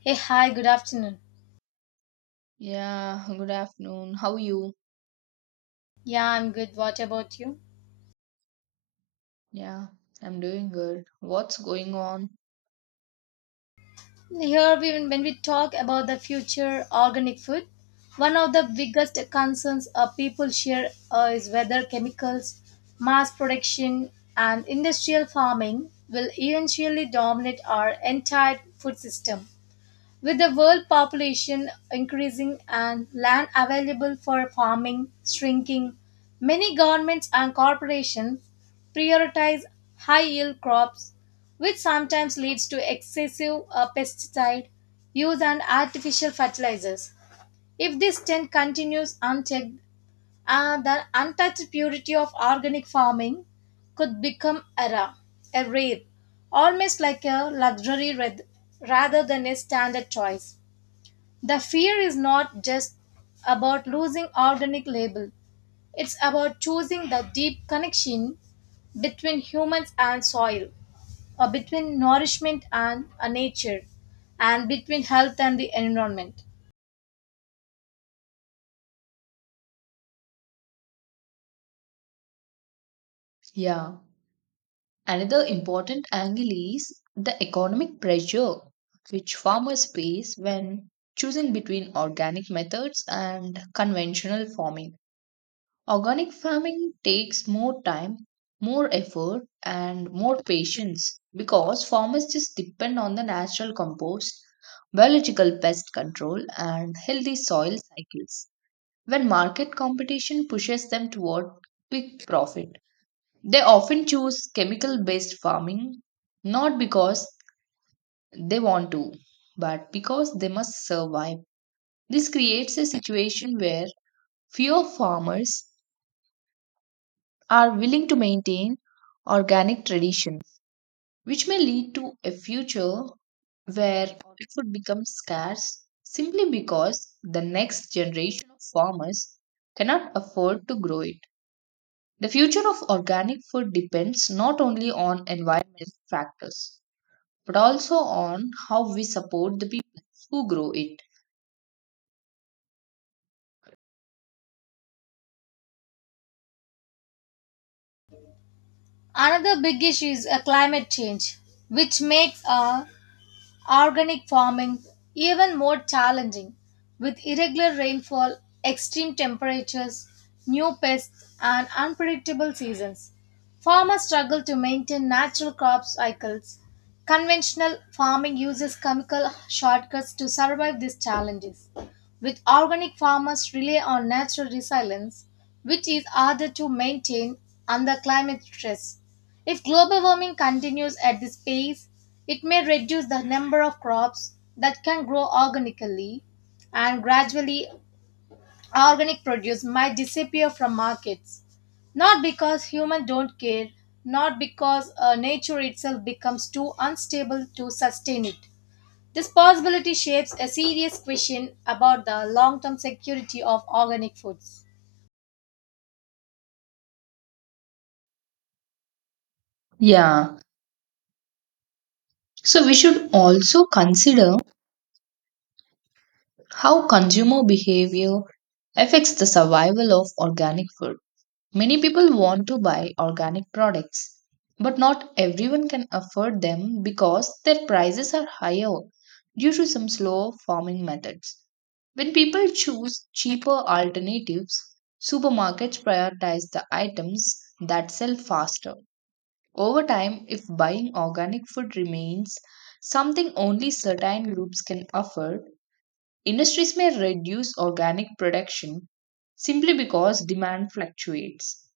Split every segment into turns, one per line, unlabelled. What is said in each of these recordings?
Hey, hi, good afternoon.
Yeah, good afternoon. How are you?
Yeah, I'm good. What about you?
Yeah, I'm doing good. What's going on?
Here, we, when we talk about the future organic food, one of the biggest concerns people share is whether chemicals, mass production, and industrial farming will eventually dominate our entire food system. With the world population increasing and land available for farming shrinking, many governments and corporations prioritize high yield crops, which sometimes leads to excessive pesticide use and artificial fertilizers. If this trend continues unchecked, the untouched purity of organic farming could become a rare, almost like a luxury rather than a standard choice. The fear is not just about losing organic label. It's about choosing the deep connection between humans and soil, or between nourishment and nature, and between health and the environment.
Yeah. Another important angle is the economic pressure which farmers face when choosing between organic methods and conventional farming. Organic farming takes more time, more effort, and more patience because farmers just depend on the natural compost, biological pest control, and healthy soil cycles. When market competition pushes them toward quick profit, they often choose chemical based farming not because they want to, but because they must survive. This creates a situation where fewer farmers are willing to maintain organic traditions, which may lead to a future where organic food becomes scarce simply because the next generation of farmers cannot afford to grow it. The future of organic food depends not only on environmental factors but also on how we support the people who grow it.
Another big issue is climate change, which makes organic farming even more challenging, with irregular rainfall, extreme temperatures, new pests, and unpredictable seasons. Farmers struggle to maintain natural crop cycles. Conventional farming uses chemical shortcuts to survive these challenges. With organic farmers rely on natural resilience, which is harder to maintain under climate stress. If global warming continues at this pace, it may reduce the number of crops that can grow organically, and gradually organic produce might disappear from markets, not because humans don't care, not because nature itself becomes too unstable to sustain it. This possibility shapes a serious question about the long-term security of organic foods.
Yeah, so we should also consider how consumer behavior affects the survival of organic food. Many people want to buy organic products, but not everyone can afford them because their prices are higher due to some slow farming methods. When people choose cheaper alternatives, supermarkets prioritize the items that sell faster. Over time, if buying organic food remains something only certain groups can afford, industries may reduce organic production simply because demand fluctuates.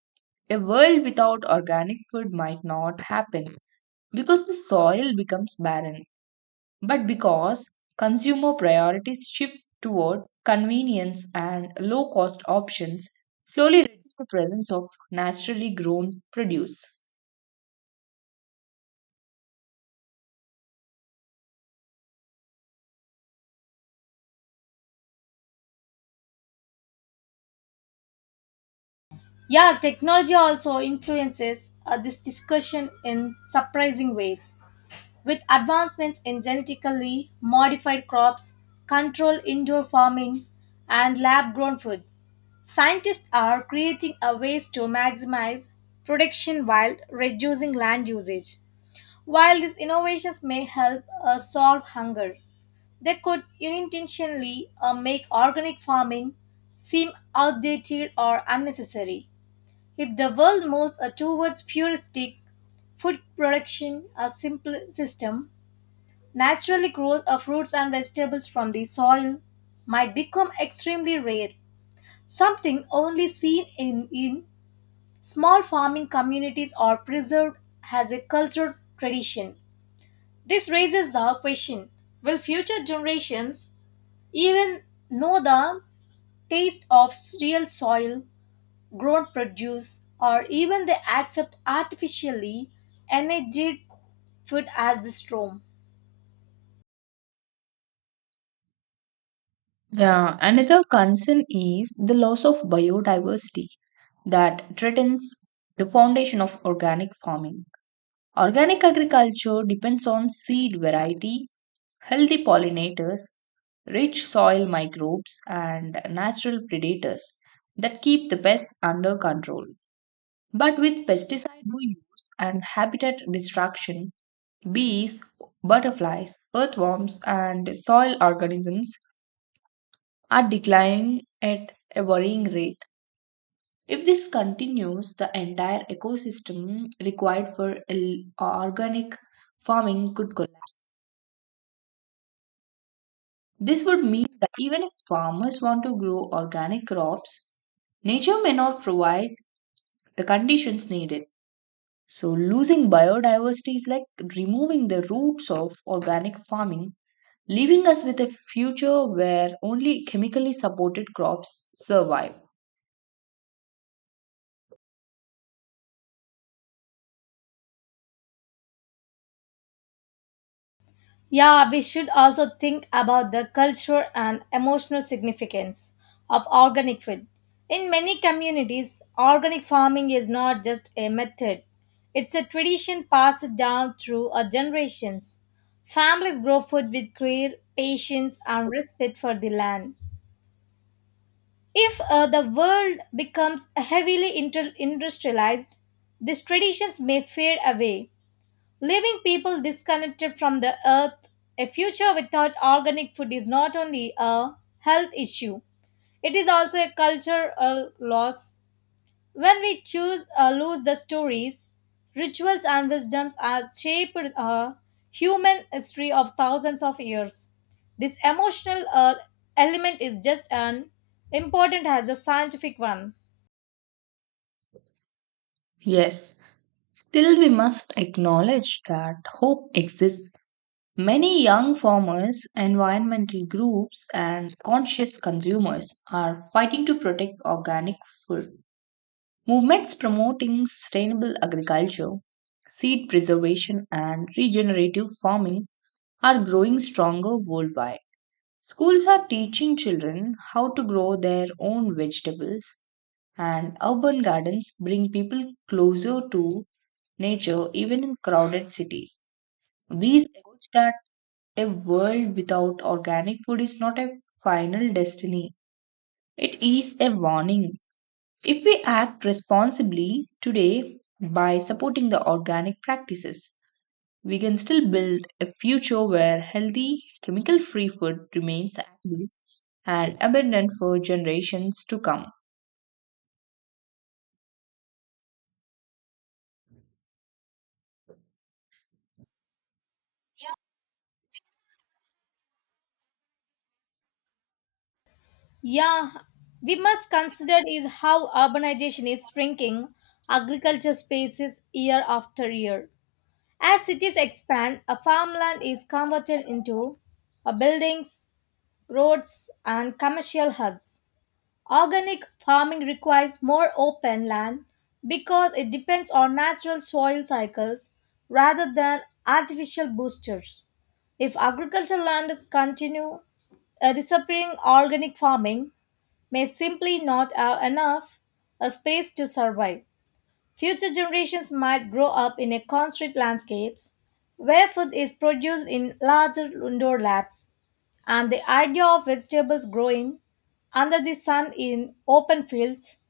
A world without organic food might not happen because the soil becomes barren, but because consumer priorities shift toward convenience and low cost options, slowly reduce the presence of naturally grown produce.
Yeah, technology also influences this discussion in surprising ways, with advancements in genetically modified crops, controlled indoor farming, and lab grown food. Scientists are creating a ways to maximize production while reducing land usage. While these innovations may help solve hunger, they could unintentionally make organic farming seem outdated or unnecessary. If the world moves towards futuristic food production, a simple system naturally grows of fruits and vegetables from the soil might become extremely rare, something only seen in small farming communities are preserved as a cultural tradition. This raises the question, will future generations even know the taste of real soil, grown produce, or even they accept artificially enriched food as the norm?
Yeah, another concern is the loss of biodiversity that threatens the foundation of organic farming. Organic agriculture depends on seed variety, healthy pollinators, rich soil microbes, and natural predators that keep the pests under control. But with pesticide no use and habitat destruction, bees, butterflies, earthworms, and soil organisms are declining at a worrying rate. If this continues, the entire ecosystem required for organic farming could collapse. This would mean that even if farmers want to grow organic crops, nature may not provide the conditions needed. So, losing biodiversity is like removing the roots of organic farming, leaving us with a future where only chemically supported crops survive.
Yeah, we should also think about the cultural and emotional significance of organic food. In many communities, organic farming is not just a method, it's a tradition passed down through generations. Families grow food with care, patience, and respect for the land. If the world becomes heavily industrialized, these traditions may fade away. Leaving people disconnected from the earth, a future without organic food is not only a health issue, it is also a cultural loss. When we choose or lose the stories, rituals, and wisdoms that shaped a human history of thousands of years. This emotional element is just as important as the scientific one.
Yes, still we must acknowledge that hope exists. Many young farmers, environmental groups, and conscious consumers are fighting to protect organic food. Movements promoting sustainable agriculture, seed preservation, and regenerative farming are growing stronger worldwide. Schools are teaching children how to grow their own vegetables, and urban gardens bring people closer to nature even in crowded cities. These efforts can a world without organic food is not a final destiny, it is a warning. If we act responsibly today by supporting the organic practices, we can still build a future where healthy, chemical free food remains accessible and abundant for generations to come.
Yeah, we must consider is how urbanization is shrinking agriculture spaces year after year. As cities expand, a farmland is converted into buildings, roads, and commercial hubs. Organic farming requires more open land because it depends on natural soil cycles rather than artificial boosters. If agricultural lands continue disappearing, organic farming may simply not have enough a space to survive. Future generations might grow up in a constrained landscapes where food is produced in larger indoor labs, and the idea of vegetables growing under the sun in open fields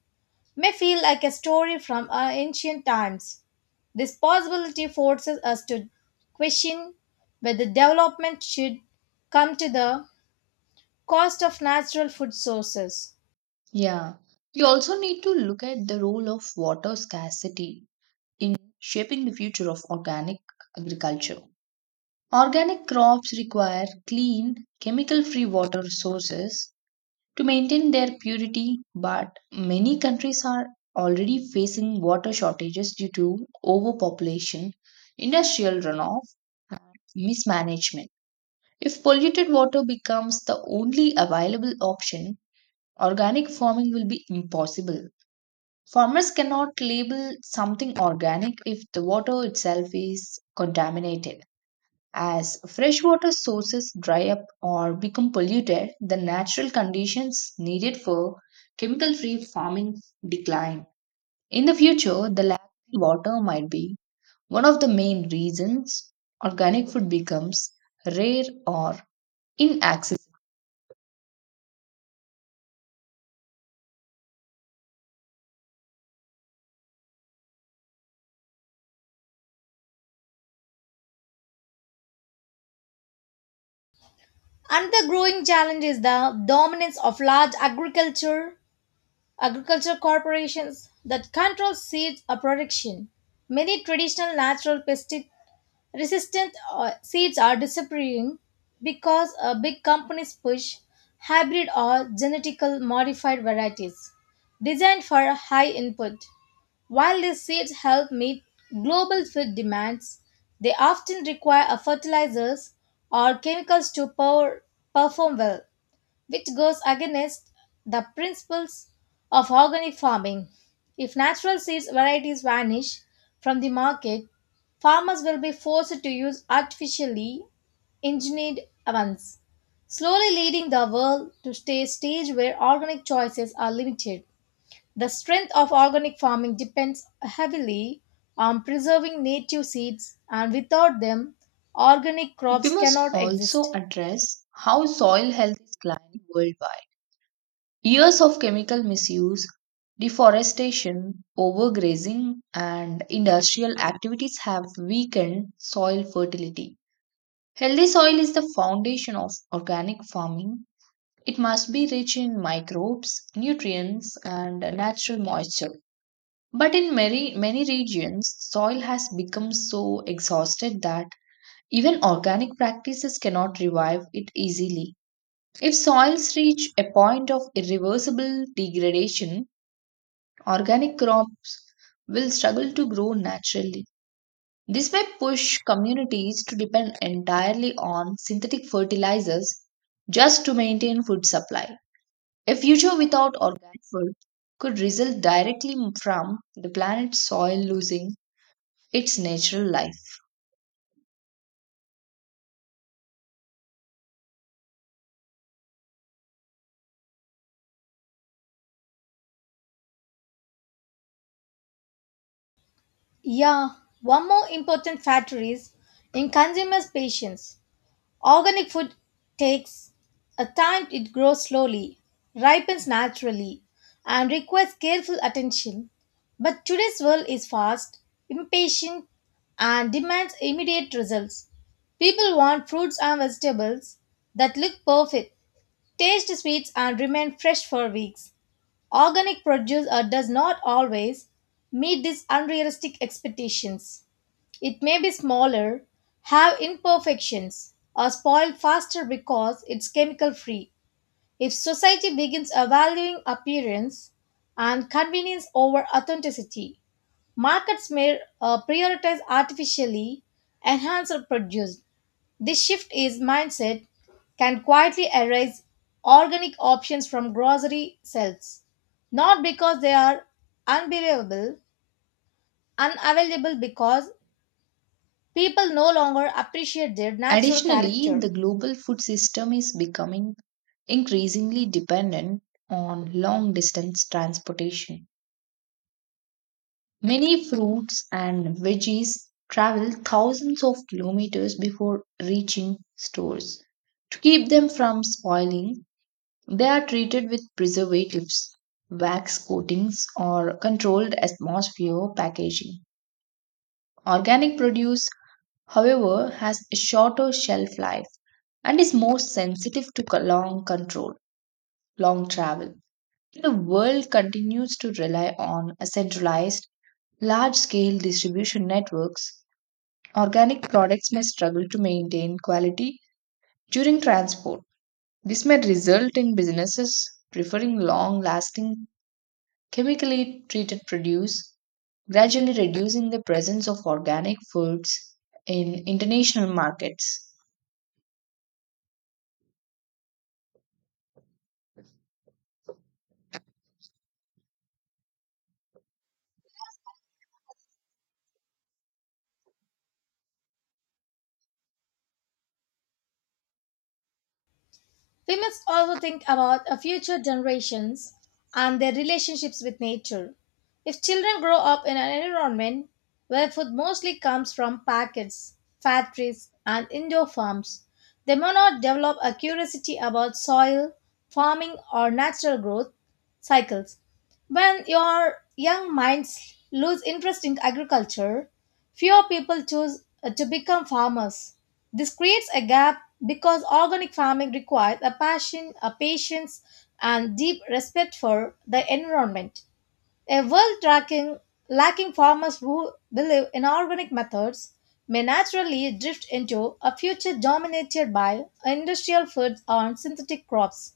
may feel like a story from ancient times. This possibility forces us to question whether development should come to the cost of natural food sources.
Yeah. We also need to look at the role of water scarcity in shaping the future of organic agriculture. Organic crops require clean, chemical free water sources to maintain their purity, but many countries are already facing water shortages due to overpopulation, industrial runoff, mismanagement. If polluted water becomes the only available option, organic farming will be impossible. Farmers cannot label something organic if the water itself is contaminated. As freshwater sources dry up or become polluted, the natural conditions needed for chemical free farming decline. In the future, the lack of water might be one of the main reasons organic food becomes rare or inaccessible.
Another growing challenge is the dominance of large agriculture corporations that control seed production. Many traditional natural pesticide resistant seeds are disappearing because big companies push hybrid or genetically modified varieties designed for high input. While these seeds help meet global food demands, they often require a fertilizers or chemicals to power, perform well, which goes against the principles of organic farming. If natural seeds varieties vanish from the market, farmers will be forced to use artificially engineered ones, slowly leading the world to stay a stage where organic choices are limited. The strength of organic farming depends heavily on preserving native seeds, and without them, organic
We
crops cannot
must also
exist.
address how soil health is declining worldwide. Years of chemical misuse, deforestation, overgrazing, and industrial activities have weakened soil fertility. Healthy soil is the foundation of organic farming. It must be rich in microbes, nutrients, and natural moisture. But in many regions, soil has become so exhausted that even organic practices cannot revive it easily. If soils reach a point of irreversible degradation, organic crops will struggle to grow naturally. This may push communities to depend entirely on synthetic fertilizers just to maintain food supply. A future without organic food could result directly from the planet's soil losing its natural life.
Yeah, one more important factor is in consumers' patience. Organic food takes a time, it grows slowly, ripens naturally, and requires careful attention. But today's world is fast, impatient, and demands immediate results. People want fruits and vegetables that look perfect, taste sweet, and remain fresh for weeks. Organic produce does not always meet these unrealistic expectations. It may be smaller, have imperfections, or spoil faster because it's chemical free. If society begins valuing appearance and convenience over authenticity, markets may prioritize artificially enhanced or produced. This shift is mindset can quietly erase organic options from grocery shelves, not because they are unbelievable, unavailable because people no longer appreciate their natural
Additionally,
character.
the global food system is becoming increasingly dependent on long distance transportation. Many fruits and veggies travel thousands of kilometers before reaching stores. To keep them from spoiling, they are treated with preservatives, wax coatings, or controlled atmosphere packaging. Organic produce, however, has a shorter shelf life and is more sensitive to long control, long travel. The world continues to rely on a centralized, large scale distribution networks. Organic products may struggle to maintain quality during transport. This may result in businesses preferring long lasting, chemically treated produce, gradually reducing the presence of organic foods in international markets.
We must also think about our future generations and their relationships with nature. If children grow up in an environment where food mostly comes from packets, factories, and indoor farms, they may not develop a curiosity about soil, farming, or natural growth cycles. When your young minds lose interest in agriculture, fewer people choose to become farmers. This creates a gap because organic farming requires a passion, a patience, and deep respect for the environment. A world tracking, lacking farmers who believe in organic methods may naturally drift into a future dominated by industrial foods and synthetic crops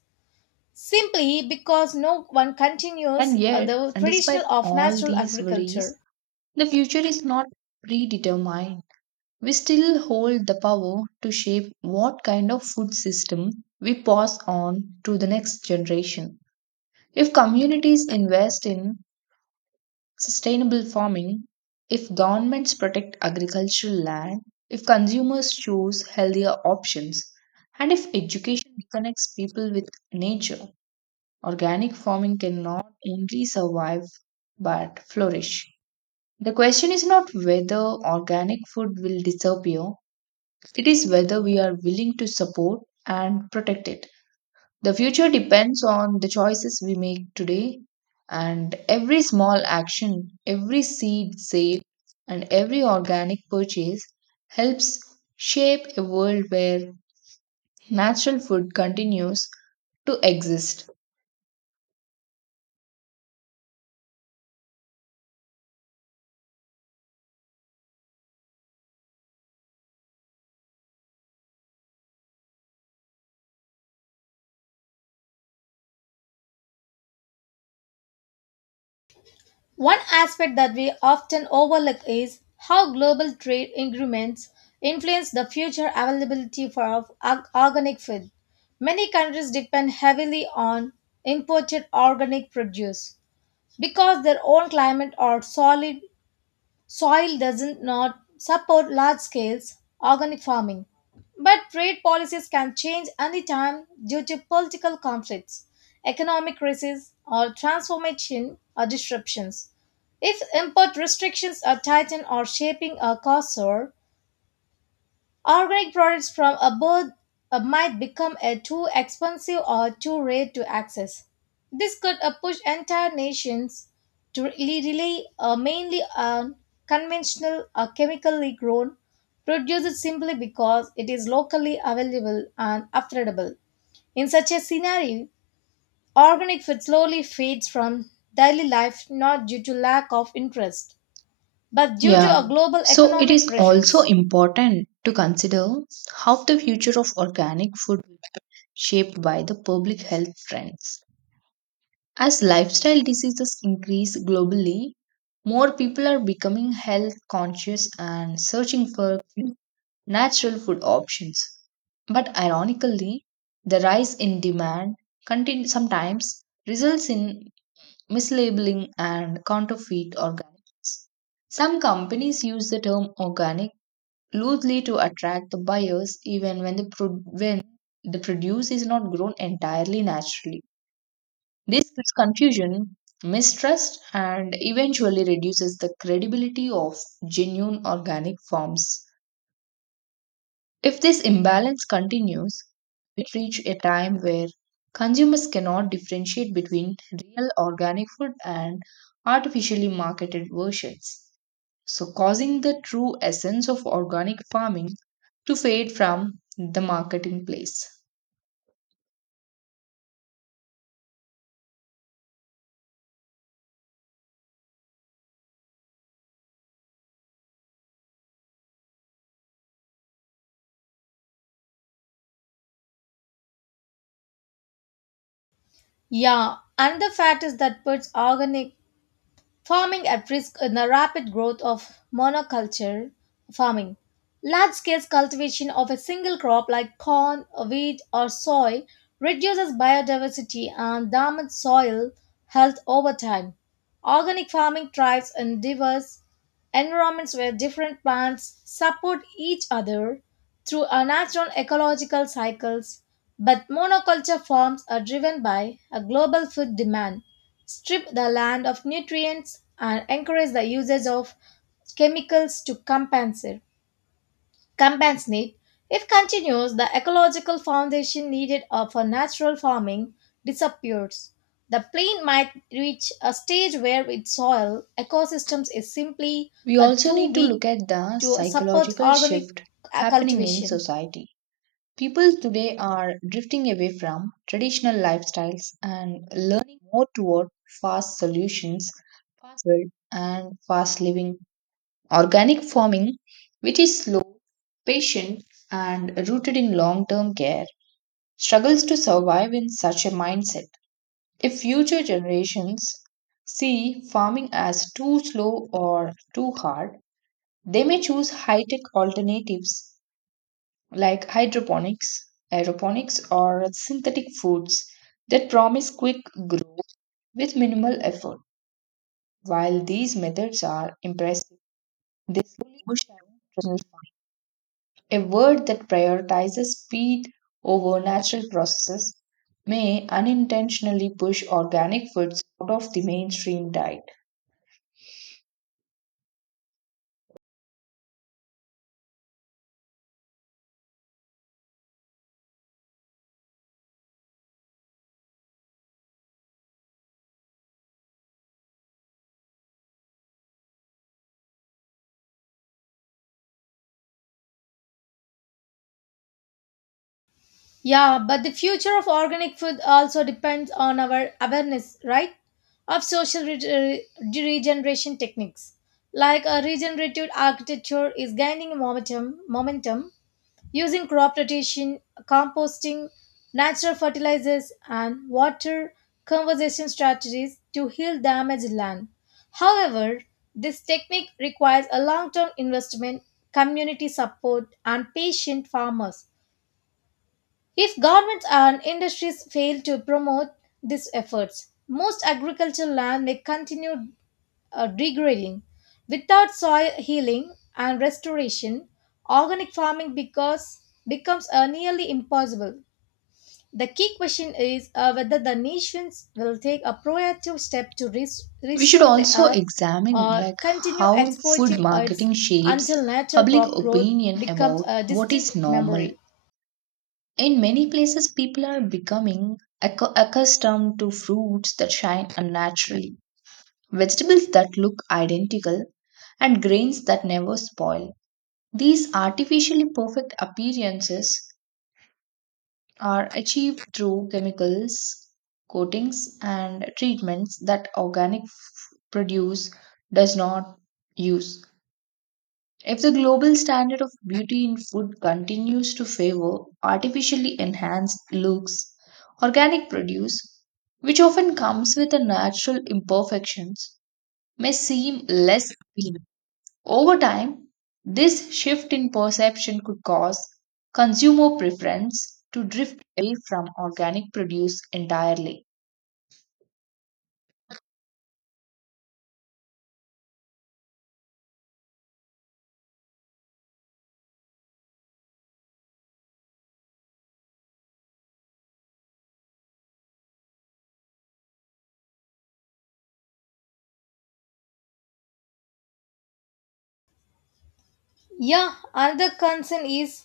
simply because no one continues
And yet,
the
and despite
traditional of
all
natural
these
agriculture.
worries, the future is not predetermined. We still hold the power to shape what kind of food system we pass on to the next generation. If communities invest in sustainable farming, if governments protect agricultural land, if consumers choose healthier options, and if education connects people with nature, organic farming can not only survive but flourish. The question is not whether organic food will disappear, it is whether we are willing to support and protect it. The future depends on the choices we make today, and every small action, every seed sale, and every organic purchase helps shape a world where natural food continues to exist.
One aspect that we often overlook is how global trade agreements influence the future availability for organic food. Many countries depend heavily on imported organic produce because their own climate or solid soil doesn't not support large scales organic farming. But trade policies can change anytime due to political conflicts, economic crises, or transformation or disruptions. If import restrictions are tightened or shaping a cursor, organic products from abroad might become too expensive or too rare to access. This could push entire nations to really rely mainly on conventional or chemically grown produced simply because it is locally available and affordable. In such a scenario, organic food slowly fades from daily life not due to lack of interest, but due to
Yeah,
a global
so it
economic
is also
pressures.
important to consider how the future of organic food will be shaped by the public health trends. As lifestyle diseases increase globally, more people are becoming health conscious and searching for natural food options. But ironically, the rise in demand sometimes results in mislabeling and counterfeit organics. Some companies use the term organic loosely to attract the buyers even when the produce is not grown entirely naturally. This creates confusion, mistrust, and eventually reduces the credibility of genuine organic forms. If this imbalance continues, we reach a time where consumers cannot differentiate between real organic food and artificially marketed versions, so causing the true essence of organic farming to fade from the marketing place.
Yeah, another fact is that birds' organic farming at risk in the rapid growth of monoculture farming. Large scale cultivation of a single crop like corn, wheat, or soy reduces biodiversity and damages soil health over time. Organic farming thrives in diverse environments where different plants support each other through a natural ecological cycles, but monoculture farms are driven by a global food demand strip the land of nutrients and encourage the usage of chemicals to compensate. If continues, the ecological foundation needed for natural farming disappears. The plain might reach a stage where its soil ecosystems is simply
We also
too
need to
weak
look at the
to support
psychological
organic
shift happening in
cultivation.
society. People today are drifting away from traditional lifestyles and learning more toward fast solutions, fast food, and fast living. Organic farming, which is slow, patient, and rooted in long term care, struggles to survive in such a mindset. If future generations see farming as too slow or too hard, they may choose high tech alternatives like hydroponics, aeroponics, or synthetic foods that promise quick growth with minimal effort. While these methods are impressive, they slowly push away traditional farming. A word that prioritizes speed over natural processes may unintentionally push organic foods out of the mainstream diet.
Yeah, but the future of organic food also depends on our awareness, right? Of social regeneration techniques. Like a regenerative architecture is gaining momentum, using crop rotation, composting, natural fertilizers, and water conservation strategies to heal damaged land. However, this technique requires a long term investment, community support, and patient farmers if governments and industries fail to promote these efforts, most agricultural land may continue degrading. Without soil healing and restoration, organic farming becomes nearly impossible. The key question is whether the nations will take a proactive step to
We should
restore the
also
earth
examine
or
like
continue
how food
exploiting it
marketing shapes
until natural
public
crop growth
opinion
becomes
about
a
what
distant
is normal.
memory.
In many places, people are becoming accustomed to fruits that shine unnaturally, vegetables that look identical, and grains that never spoil. These artificially perfect appearances are achieved through chemicals, coatings, and treatments that organic produce does not use. If the global standard of beauty in food continues to favor artificially enhanced looks, organic produce, which often comes with a natural imperfections, may seem less appealing. Over time, this shift in perception could cause consumer preference to drift away from organic produce entirely.
Yeah, another concern is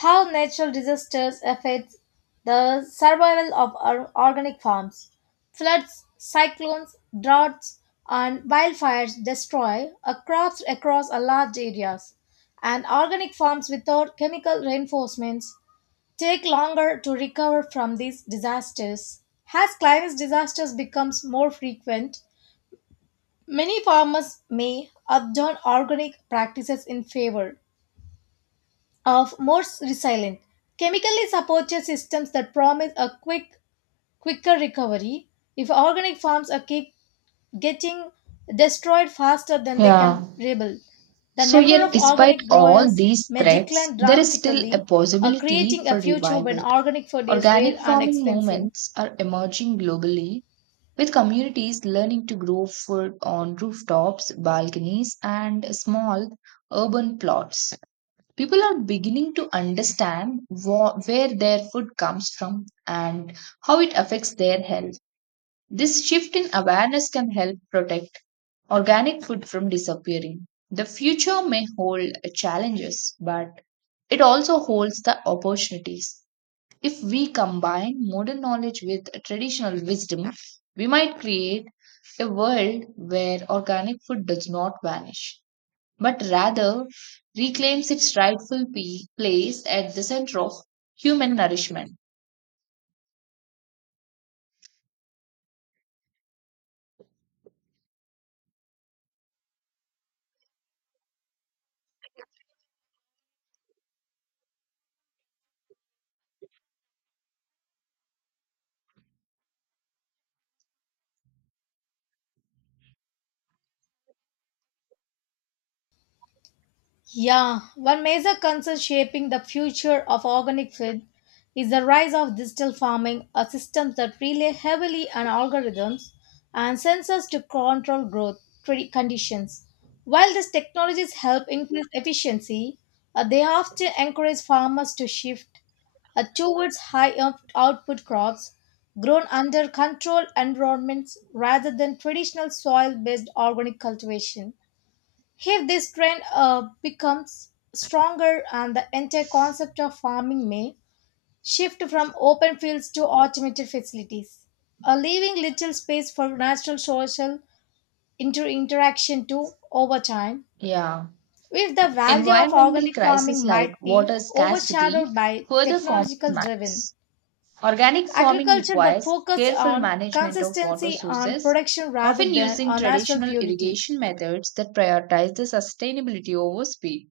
how natural disasters affect the survival of our organic farms. Floods, cyclones, droughts, and wildfires destroy our crops across a large areas, and organic farms without chemical reinforcements take longer to recover from these disasters. As climate disasters becomes more frequent, many farmers may abandon organic practices in favor of more resilient. Chemically supported systems that promise a quicker recovery. If organic farms are keep getting destroyed faster than they
Yeah.
can rebuild, the
So,
number
yet,
of
despite
organic
all
growers
these
may
threats,
decline
there is still a
dramatically,
possibility
creating a
for
future when
revival.
organic food is rare
Organic
and
farming
expensive.
movements are emerging globally, with communities learning to grow food on rooftops, balconies, and small urban plots. People are beginning to understand where their food comes from and how it affects their health. This shift in awareness can help protect organic food from disappearing. The future may hold challenges, but it also holds the opportunities. If we combine modern knowledge with traditional wisdom, we might create a world where organic food does not vanish, but rather reclaims its rightful place at the center of human nourishment.
Yeah, one major concern shaping the future of organic food is the rise of digital farming, a system that rely heavily on algorithms and sensors to control growth conditions. While these technologies help increase efficiency, they often encourage farmers to shift towards high output crops grown under controlled environments rather than traditional soil based organic cultivation. If this trend becomes stronger and the entire concept of farming may shift from open fields to automated facilities, leaving little space for natural social interaction too over time.
Yeah.
If the value of
Environmental
organic
crises
farming
like
might be
water scarcity
overshadowed by
further complicate
technological driven
matters. Organic farming
agriculture that
requires
focus
careful
on
management of water
consistency on
sources,
production rather
often
than
using
on natural
traditional
purity.
irrigation methods that prioritize the sustainability over speed.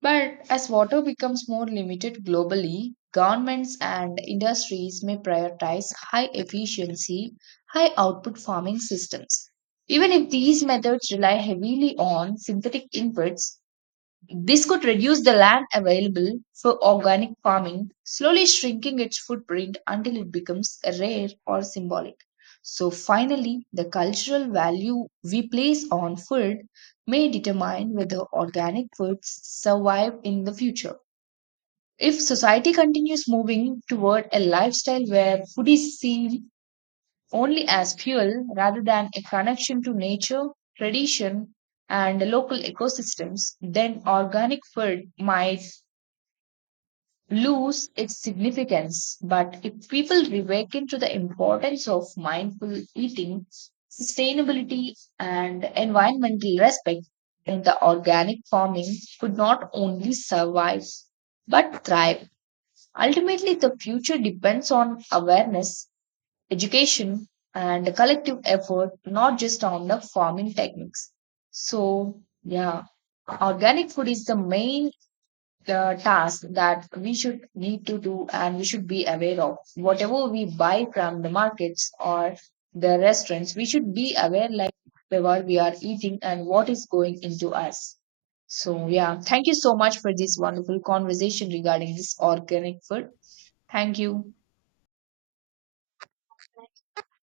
But as water becomes more limited globally, governments and industries may prioritize high efficiency, high output farming systems. Even if these methods rely heavily on synthetic inputs, this could reduce the land available for organic farming, slowly shrinking its footprint until it becomes rare or symbolic. So, finally, the cultural value we place on food may determine whether organic foods survive in the future. If society continues moving toward a lifestyle where food is seen only as fuel rather than a connection to nature, tradition, and local ecosystems, then organic food might lose its significance. But if people reawaken to the importance of mindful eating, sustainability, and environmental respect, then the organic farming could not only survive but thrive. Ultimately, the future depends on awareness education and collective effort, not just on the farming techniques. So, yeah, organic food is the main task that we should need to do and we should be aware of. Whatever we buy from the markets or the restaurants, we should be aware like whatever we are eating and what is going into us. So, yeah, thank you so much for this wonderful conversation regarding this organic food. Thank you.